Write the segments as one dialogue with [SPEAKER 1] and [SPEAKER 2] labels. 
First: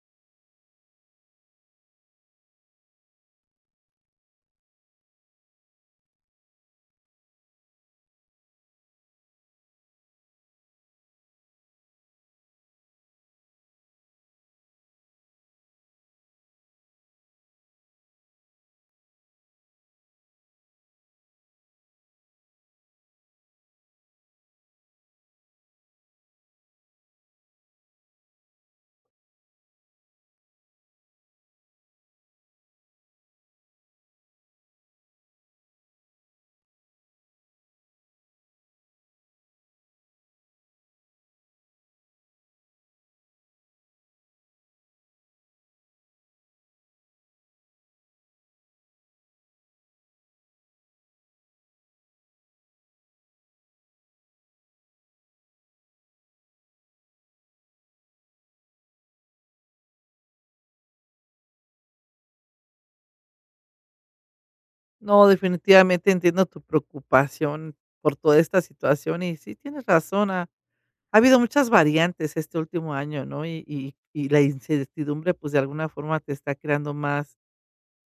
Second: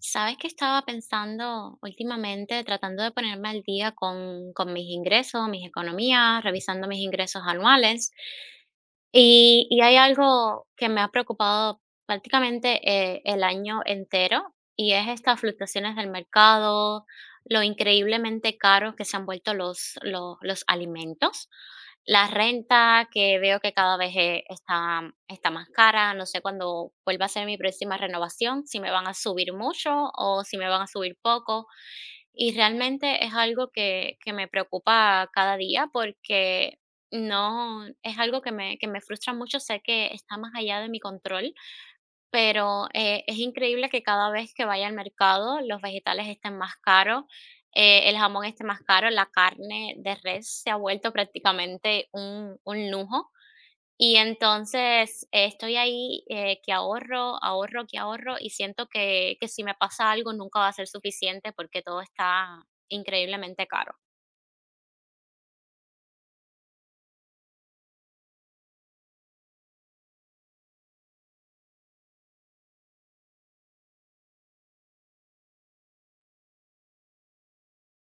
[SPEAKER 1] Sabes que estaba pensando últimamente, tratando de ponerme al día con mis ingresos, mis economías, revisando mis ingresos anuales. Y hay algo que me ha preocupado prácticamente, el año entero, y es estas fluctuaciones del mercado, lo increíblemente caros que se han vuelto los alimentos, la renta, que veo que cada vez, está más cara, no sé cuándo vuelva a ser mi próxima renovación, si me van a subir mucho o si me van a subir poco. Y realmente es algo que me preocupa cada día porque no, es algo que me frustra mucho, sé que está más allá de mi control, pero es increíble que cada vez que vaya al mercado los vegetales estén más caros, el jamón esté más caro, la carne de res se ha vuelto prácticamente un lujo. Y entonces estoy ahí que ahorro, ahorro, que ahorro y siento que si me pasa algo nunca va a ser suficiente porque todo está increíblemente caro.
[SPEAKER 2] No, definitivamente entiendo tu preocupación por toda esta situación y sí tienes razón, ha habido muchas variantes este último año, ¿no? Y la incertidumbre, pues de alguna forma te está creando más,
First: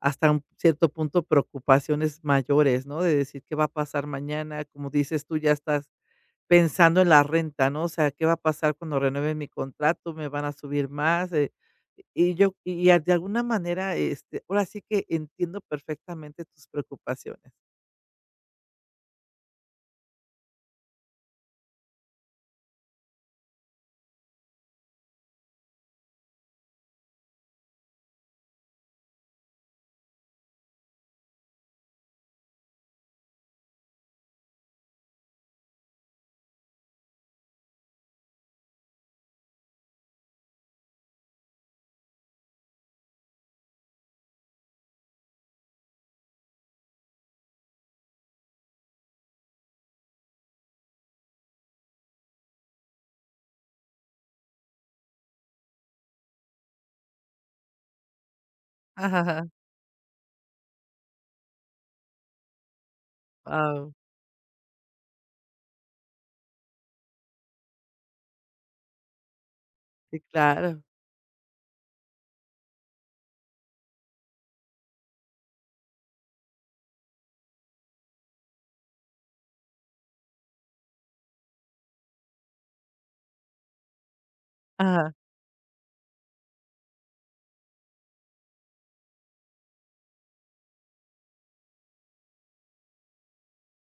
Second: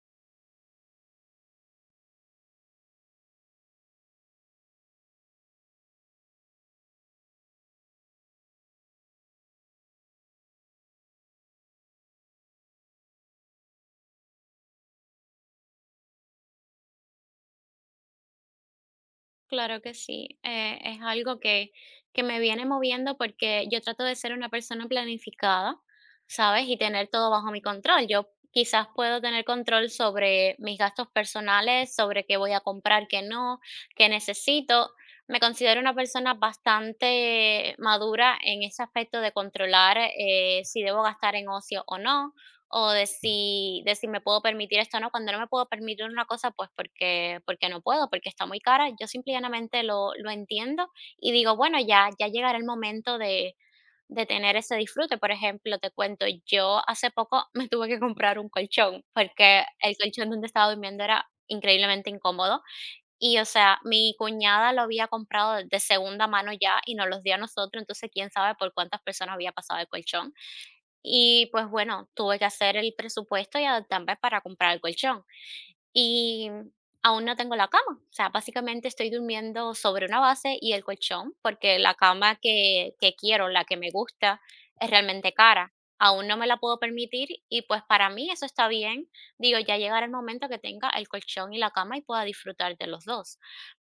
[SPEAKER 2] hasta un cierto punto, preocupaciones mayores, ¿no? De decir qué va a pasar mañana, como dices tú, ya estás pensando en la renta, ¿no? O sea, ¿qué va a pasar cuando renueve mi contrato? ¿Me van a subir más? Y yo, y de alguna manera, ahora sí que entiendo perfectamente tus preocupaciones.
[SPEAKER 1] Claro que sí, es algo que me viene moviendo porque yo trato de ser una persona planificada, ¿sabes? Y tener todo bajo mi control. Yo quizás puedo tener control sobre mis gastos personales, sobre qué voy a comprar, qué no, qué necesito. Me considero una persona bastante madura en ese aspecto de controlar, si debo gastar en ocio o no o de si me puedo permitir esto o no. Cuando no me puedo permitir una cosa, pues porque no puedo, porque está muy cara, yo simplemente lo entiendo y digo, bueno, ya llegará el momento de tener ese disfrute. Por ejemplo, te cuento, yo hace poco me tuve que comprar un colchón,
[SPEAKER 2] Ajá, ajá.
[SPEAKER 1] porque el colchón donde estaba durmiendo era increíblemente incómodo y, o sea,
[SPEAKER 2] Wao.
[SPEAKER 1] mi cuñada lo había comprado de segunda mano ya y nos los dio a nosotros, entonces quién sabe por cuántas personas había pasado el
[SPEAKER 2] Sí,
[SPEAKER 1] colchón.
[SPEAKER 2] claro.
[SPEAKER 1] Y pues bueno, tuve que hacer el presupuesto y adaptarme para comprar el colchón. Y aún no tengo la cama. O sea, básicamente estoy durmiendo sobre una base y el colchón, porque la cama que quiero, la que me gusta, es
[SPEAKER 2] Ajá.
[SPEAKER 1] realmente cara. Aún no me la puedo permitir y pues para mí eso está bien. Digo, ya llegará el momento que tenga el colchón y la cama y pueda disfrutar de los dos,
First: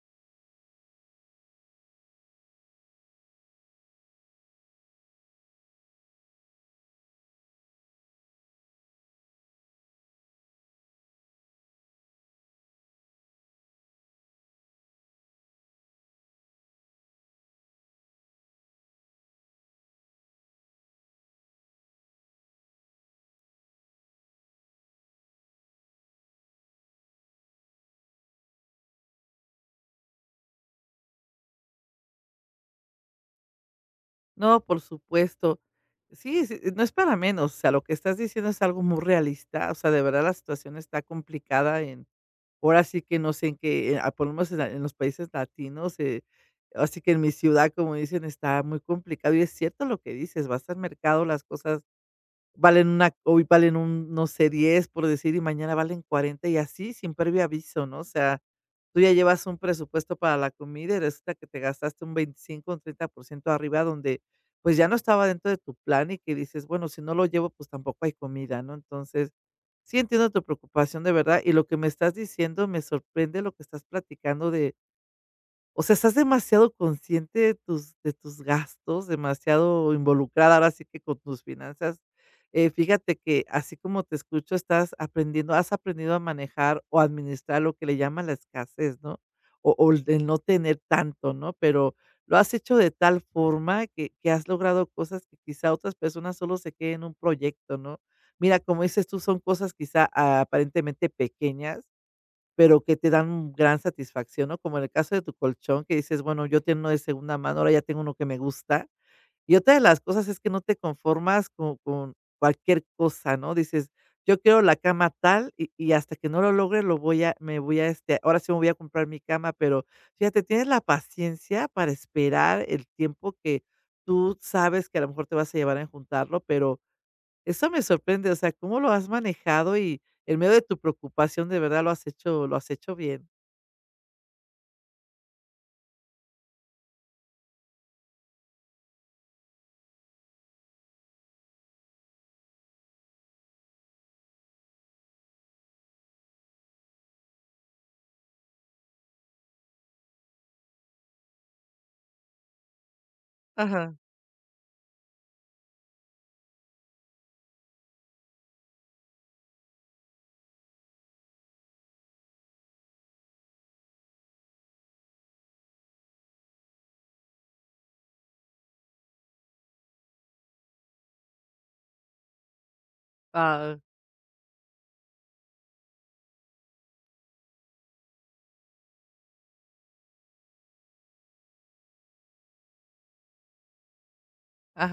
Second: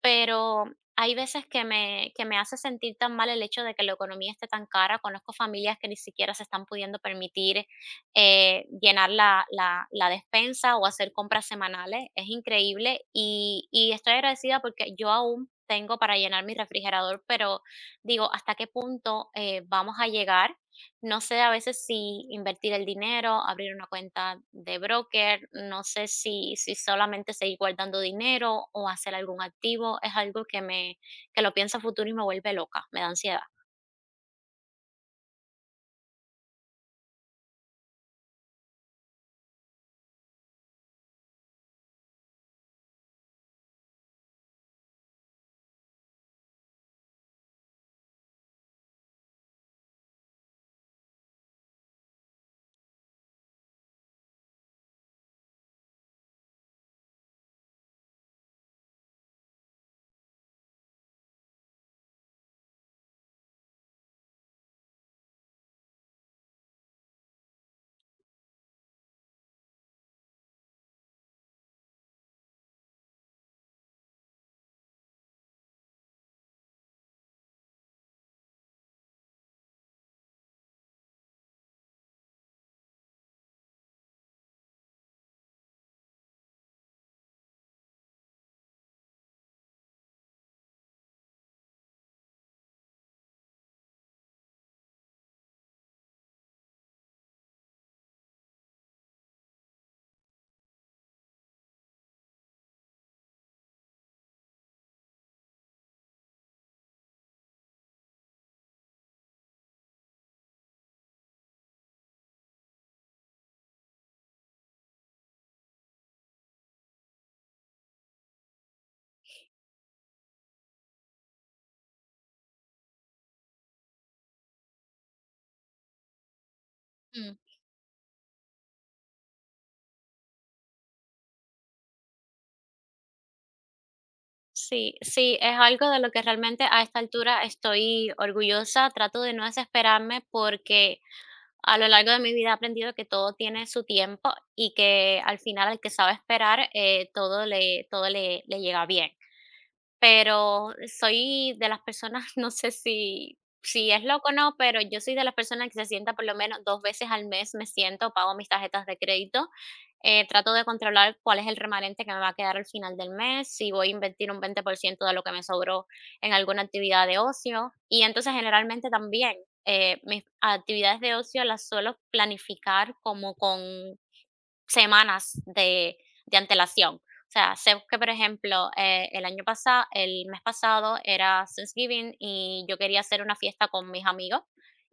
[SPEAKER 1] pero hay veces que me hace sentir tan mal el hecho de que la economía esté tan cara. Conozco familias que ni siquiera se están pudiendo permitir, llenar la despensa o hacer compras semanales. Es increíble y estoy agradecida porque yo aún tengo para llenar mi refrigerador, pero digo, ¿hasta qué punto vamos a llegar? No sé a veces si invertir el dinero, abrir una cuenta de broker, no sé si solamente seguir guardando dinero o hacer algún activo, es algo que lo pienso a futuro y me vuelve loca, me da ansiedad.
[SPEAKER 2] No, por supuesto. Sí, sí, no es para menos. O sea, lo que estás diciendo es algo muy realista. O sea, de verdad la situación está complicada en ahora sí que no sé en qué, por lo menos en los países latinos, así que en mi ciudad, como dicen, está muy complicado. Y es cierto lo que dices, vas al mercado, las cosas valen una hoy valen un, no sé, 10 por decir, y mañana valen 40 y así sin previo aviso, ¿no? O sea, tú ya llevas un presupuesto para la comida y resulta que te gastaste un 25, un 30% arriba donde, pues, ya no estaba dentro de tu plan y que dices: "Bueno, si no lo llevo, pues, tampoco hay comida", ¿no? Entonces, sí entiendo tu preocupación de verdad, y lo que me estás diciendo me sorprende lo que estás platicando de o sea, estás demasiado consciente de tus gastos, demasiado involucrada ahora sí que con tus finanzas. Fíjate que así como te escucho, estás aprendiendo has aprendido a manejar o administrar lo que le llaman la escasez, ¿no? O el de no tener tanto, ¿no? Pero lo has hecho de tal forma que has logrado cosas que quizá otras personas solo se queden en un proyecto, ¿no? Mira, como dices tú, son cosas quizá aparentemente pequeñas, pero que te dan gran satisfacción, ¿no? Como en el caso de tu colchón, que dices: "Bueno, yo tengo uno de segunda mano, ahora ya tengo uno que me gusta". Y otra de las cosas es que no te conformas con cualquier cosa, ¿no? Dices: "Yo quiero la cama tal, y hasta que no lo logre, lo voy a me voy a, ahora sí me voy a comprar mi cama". Pero fíjate, tienes la paciencia para esperar el tiempo que tú sabes que a lo mejor te vas a llevar a juntarlo, pero eso me sorprende, o sea, cómo lo has manejado y en medio de tu preocupación de verdad lo has hecho bien.
[SPEAKER 1] Sí, sí, es algo de lo que realmente a esta altura estoy orgullosa. Trato de no desesperarme porque a lo largo de mi vida he aprendido que todo tiene su tiempo y que al final al que sabe esperar, todo le llega bien. Pero soy de las personas, no sé si
[SPEAKER 2] Ajá,
[SPEAKER 1] es loco o no, pero yo soy de las personas que se sienta por lo menos 2 veces al mes, me siento, pago mis tarjetas de crédito, trato de controlar cuál es el remanente que me va a quedar al final del mes, si voy a invertir un 20% de lo que me sobró en alguna actividad de ocio. Y entonces, generalmente también, mis actividades de ocio las suelo planificar como con
[SPEAKER 2] guau,
[SPEAKER 1] semanas de antelación. O sea, sé que, por ejemplo, el año pasado, el mes pasado era Thanksgiving y yo quería hacer una fiesta con mis amigos.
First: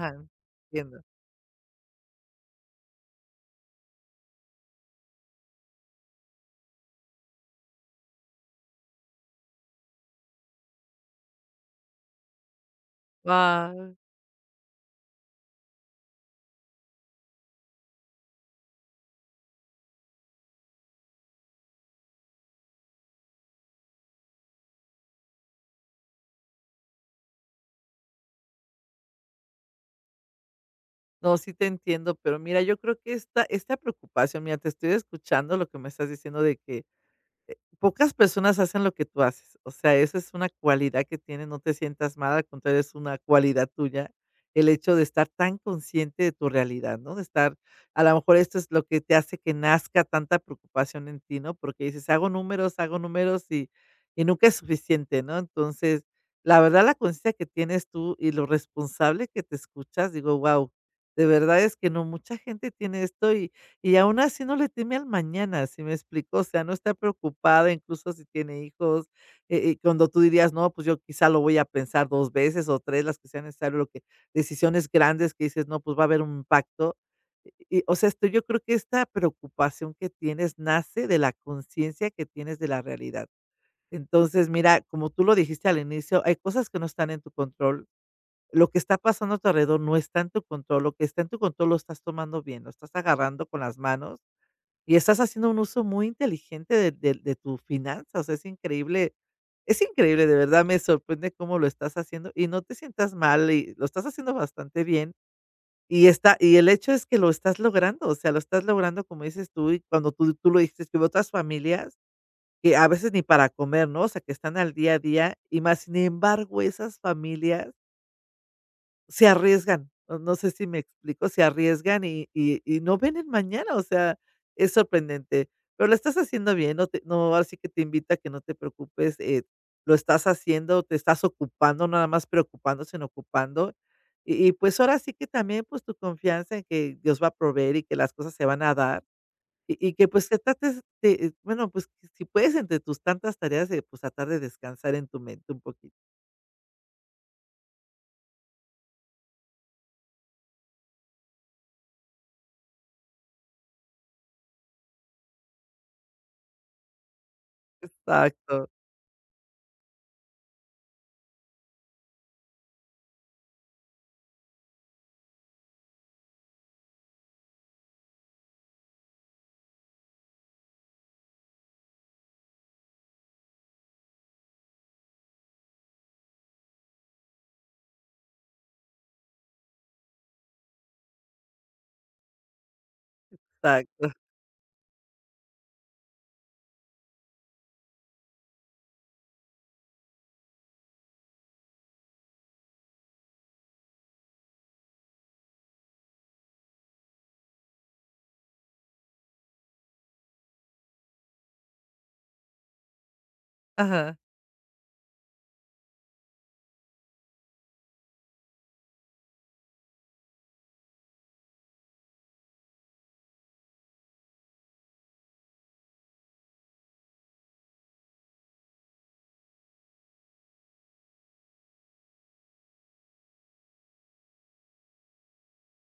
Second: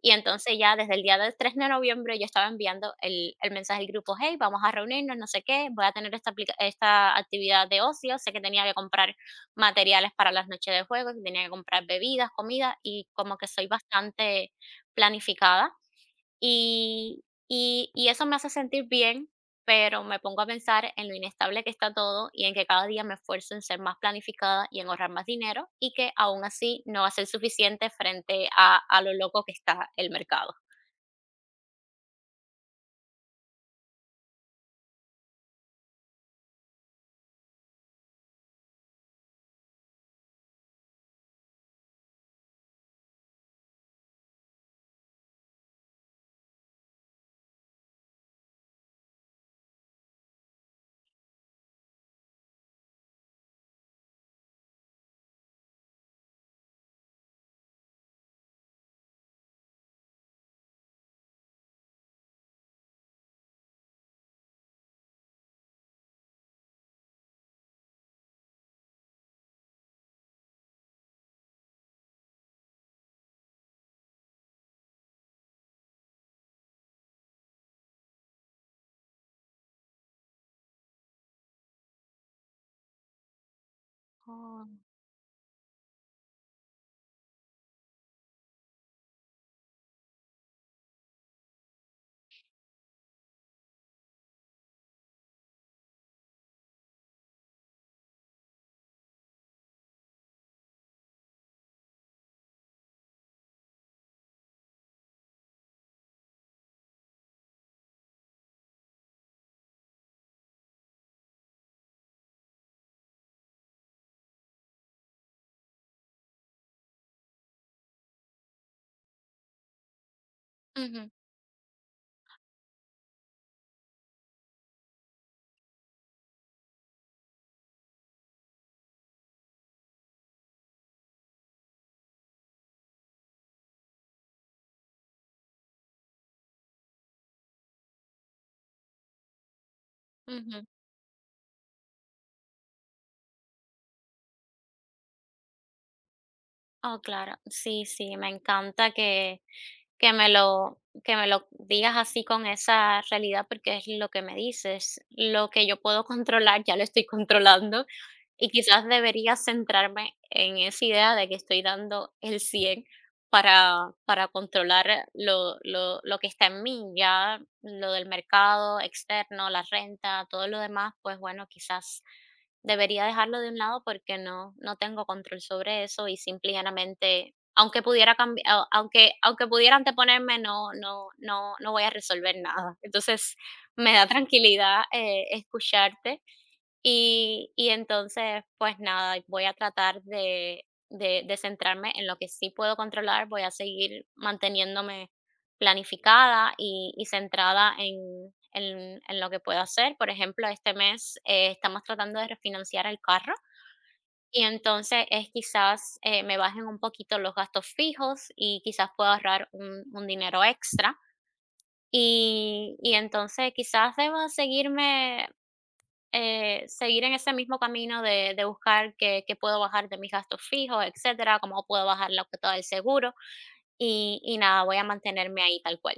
[SPEAKER 1] Y entonces ya desde
[SPEAKER 2] entiendo.
[SPEAKER 1] el día del 3 de noviembre yo estaba enviando el mensaje al grupo, hey, vamos a reunirnos, no sé qué, voy a tener esta actividad de ocio, sé que tenía que comprar materiales para las noches de juego, que tenía que comprar bebidas, comida, y como que soy
[SPEAKER 2] Guau.
[SPEAKER 1] bastante planificada, y y eso me hace sentir bien, pero me pongo a pensar en lo inestable que está todo y en que cada día me esfuerzo en ser más planificada y en ahorrar más dinero, y que aún así no va a ser suficiente frente a lo loco que está el mercado.
[SPEAKER 2] No, sí te entiendo, pero mira, yo creo que esta preocupación, mira, te estoy escuchando lo que me estás diciendo de que pocas personas hacen lo que tú haces, o sea, esa es una cualidad que tienes, no te sientas mal, al contrario, es una cualidad tuya, el hecho de estar tan consciente de tu realidad, ¿no? De estar, a lo mejor esto es lo que te hace que nazca tanta preocupación en ti, ¿no? Porque dices, hago números y nunca es suficiente, ¿no? Entonces, la verdad, la conciencia que tienes tú y lo responsable que te escuchas, digo, wow, de verdad es que no mucha gente tiene esto y aún así no le teme al mañana, ¿sí me explico? O sea, no está preocupada, incluso si tiene hijos, cuando tú dirías: "No, pues yo quizá lo voy a pensar 2 veces o 3, las que sea necesario", lo que decisiones grandes que dices: "No, pues va a haber un impacto". Y, o sea, esto yo creo que esta preocupación que tienes nace de la conciencia que tienes de la realidad. Entonces,
[SPEAKER 1] Oh.
[SPEAKER 2] mira, como tú lo dijiste al inicio, hay cosas que no están en tu control. Lo que está pasando a tu alrededor no está en tu control, lo que está en tu control lo estás tomando bien, lo estás agarrando con las manos y estás haciendo un uso muy inteligente de tus finanzas, es increíble, de verdad me sorprende cómo lo estás haciendo y no te sientas mal, y lo estás haciendo bastante bien, y el hecho es que lo estás logrando, o sea, lo estás logrando, como dices tú, y cuando tú lo dijiste, que veo otras familias que a veces ni para comer, ¿no? O sea, que están al día a día y más sin embargo, esas familias se arriesgan, no sé si me
[SPEAKER 1] Ujú,
[SPEAKER 2] explico, se arriesgan y no ven el mañana, o sea, es sorprendente, pero lo estás haciendo bien, no, ahora sí que te invito a que no te preocupes, lo estás haciendo, te estás ocupando, no nada más preocupando, sino ocupando, y pues ahora sí que también, pues, tu confianza en que Dios va a proveer y que las cosas se van a dar, y que, pues, que
[SPEAKER 1] ujú.
[SPEAKER 2] trates de, bueno, pues, que si puedes entre tus tantas tareas, pues, tratar de descansar en tu mente un poquito.
[SPEAKER 1] Oh, claro. Sí, sí, me encanta que me lo digas así con esa realidad, porque es lo que me dices. Lo que yo puedo controlar, ya lo estoy controlando. Y
[SPEAKER 2] Exacto,
[SPEAKER 1] quizás debería centrarme en esa idea de que estoy dando el 100, para controlar lo que está en mí. Ya lo del mercado externo, la renta, todo lo demás, pues bueno, quizás debería dejarlo de un lado porque no, no tengo control sobre eso y simplemente, aunque pudiera cambiar, aunque pudiera anteponerme, no, no, no, no voy a resolver nada. Entonces, me da
[SPEAKER 2] exacto.
[SPEAKER 1] tranquilidad, escucharte. Y entonces, pues nada, voy a tratar de centrarme en lo que sí puedo controlar, voy a seguir manteniéndome planificada y centrada en lo que puedo hacer. Por ejemplo, este mes estamos tratando de refinanciar el carro
[SPEAKER 2] Ajá.
[SPEAKER 1] y entonces es quizás, me bajen un poquito los gastos fijos y quizás pueda ahorrar un dinero extra. Y entonces quizás deba seguir en ese mismo camino de buscar qué puedo bajar de mis gastos fijos, etcétera, cómo puedo bajar la cuota del seguro, y nada, voy a mantenerme ahí tal cual.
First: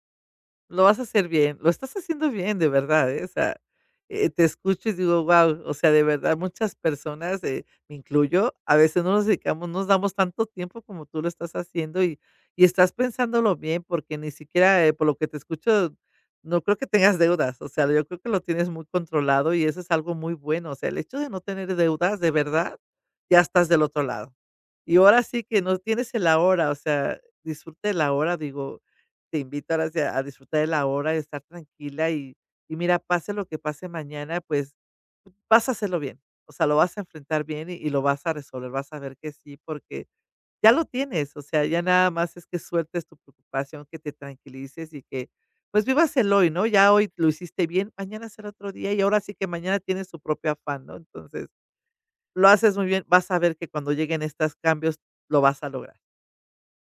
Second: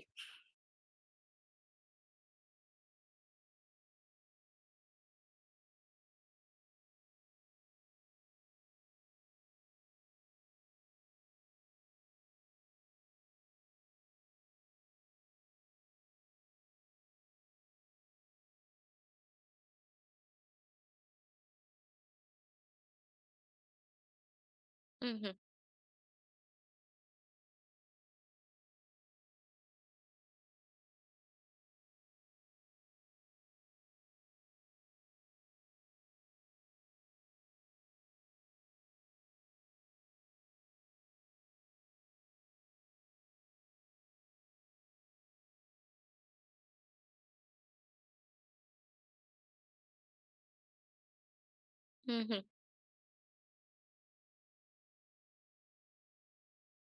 [SPEAKER 2] Lo vas a hacer bien, lo estás haciendo bien, de verdad, ¿eh? O sea, te escucho y digo, wow, o sea, de verdad, muchas personas, me incluyo, a veces no nos dedicamos, no nos damos tanto tiempo como tú lo estás haciendo y estás pensándolo bien, porque ni siquiera, por lo que te escucho, no creo que tengas deudas, o sea, yo creo que lo tienes muy controlado y eso es algo muy bueno, o sea, el hecho de no tener deudas, de verdad, ya estás del otro lado. Y ahora
[SPEAKER 1] Ujú,
[SPEAKER 2] sí que no tienes el ahora, o sea, disfruta el ahora, digo, te invito ahora sí a disfrutar de la hora, de estar tranquila y mira, pase lo que pase mañana, pues, vas a hacerlo bien. O sea, lo vas a enfrentar bien y lo vas a resolver, vas a ver que sí, porque ya lo tienes, o sea, ya nada más es que sueltes tu preocupación, que te tranquilices y que, pues, vivas el hoy, ¿no? Ya hoy lo hiciste bien, mañana será otro día y ahora sí que mañana tienes tu propio afán, ¿no? Entonces,
[SPEAKER 1] ujú.
[SPEAKER 2] lo haces muy bien, vas a ver que cuando lleguen estos cambios lo vas a lograr.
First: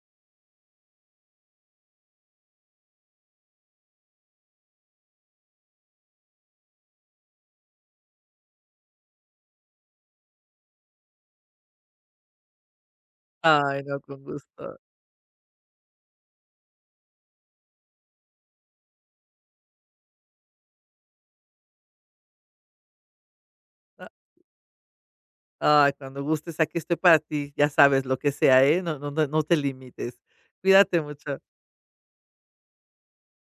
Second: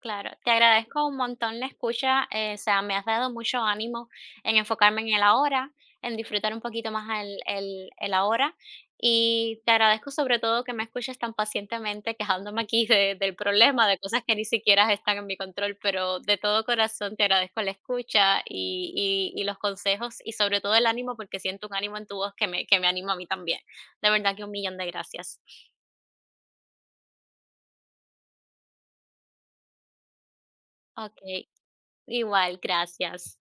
[SPEAKER 1] Claro, te agradezco un montón la escucha, o sea, me has dado mucho ánimo en enfocarme en el ahora, en disfrutar un poquito más el ahora, y te agradezco sobre todo que me escuches tan pacientemente quejándome aquí del
[SPEAKER 2] Ay,
[SPEAKER 1] problema, de
[SPEAKER 2] no,
[SPEAKER 1] cosas
[SPEAKER 2] con
[SPEAKER 1] que ni
[SPEAKER 2] gusto.
[SPEAKER 1] siquiera están en mi control, pero de todo corazón te agradezco la escucha y los consejos y sobre todo el ánimo porque siento un ánimo en tu voz que me anima a mí también. De verdad que un millón de gracias.
[SPEAKER 2] Ay, cuando gustes, aquí estoy para ti, ya sabes, lo que sea, ¿eh? No, no, no, no te limites. Cuídate mucho.
[SPEAKER 1] Ok, igual, gracias.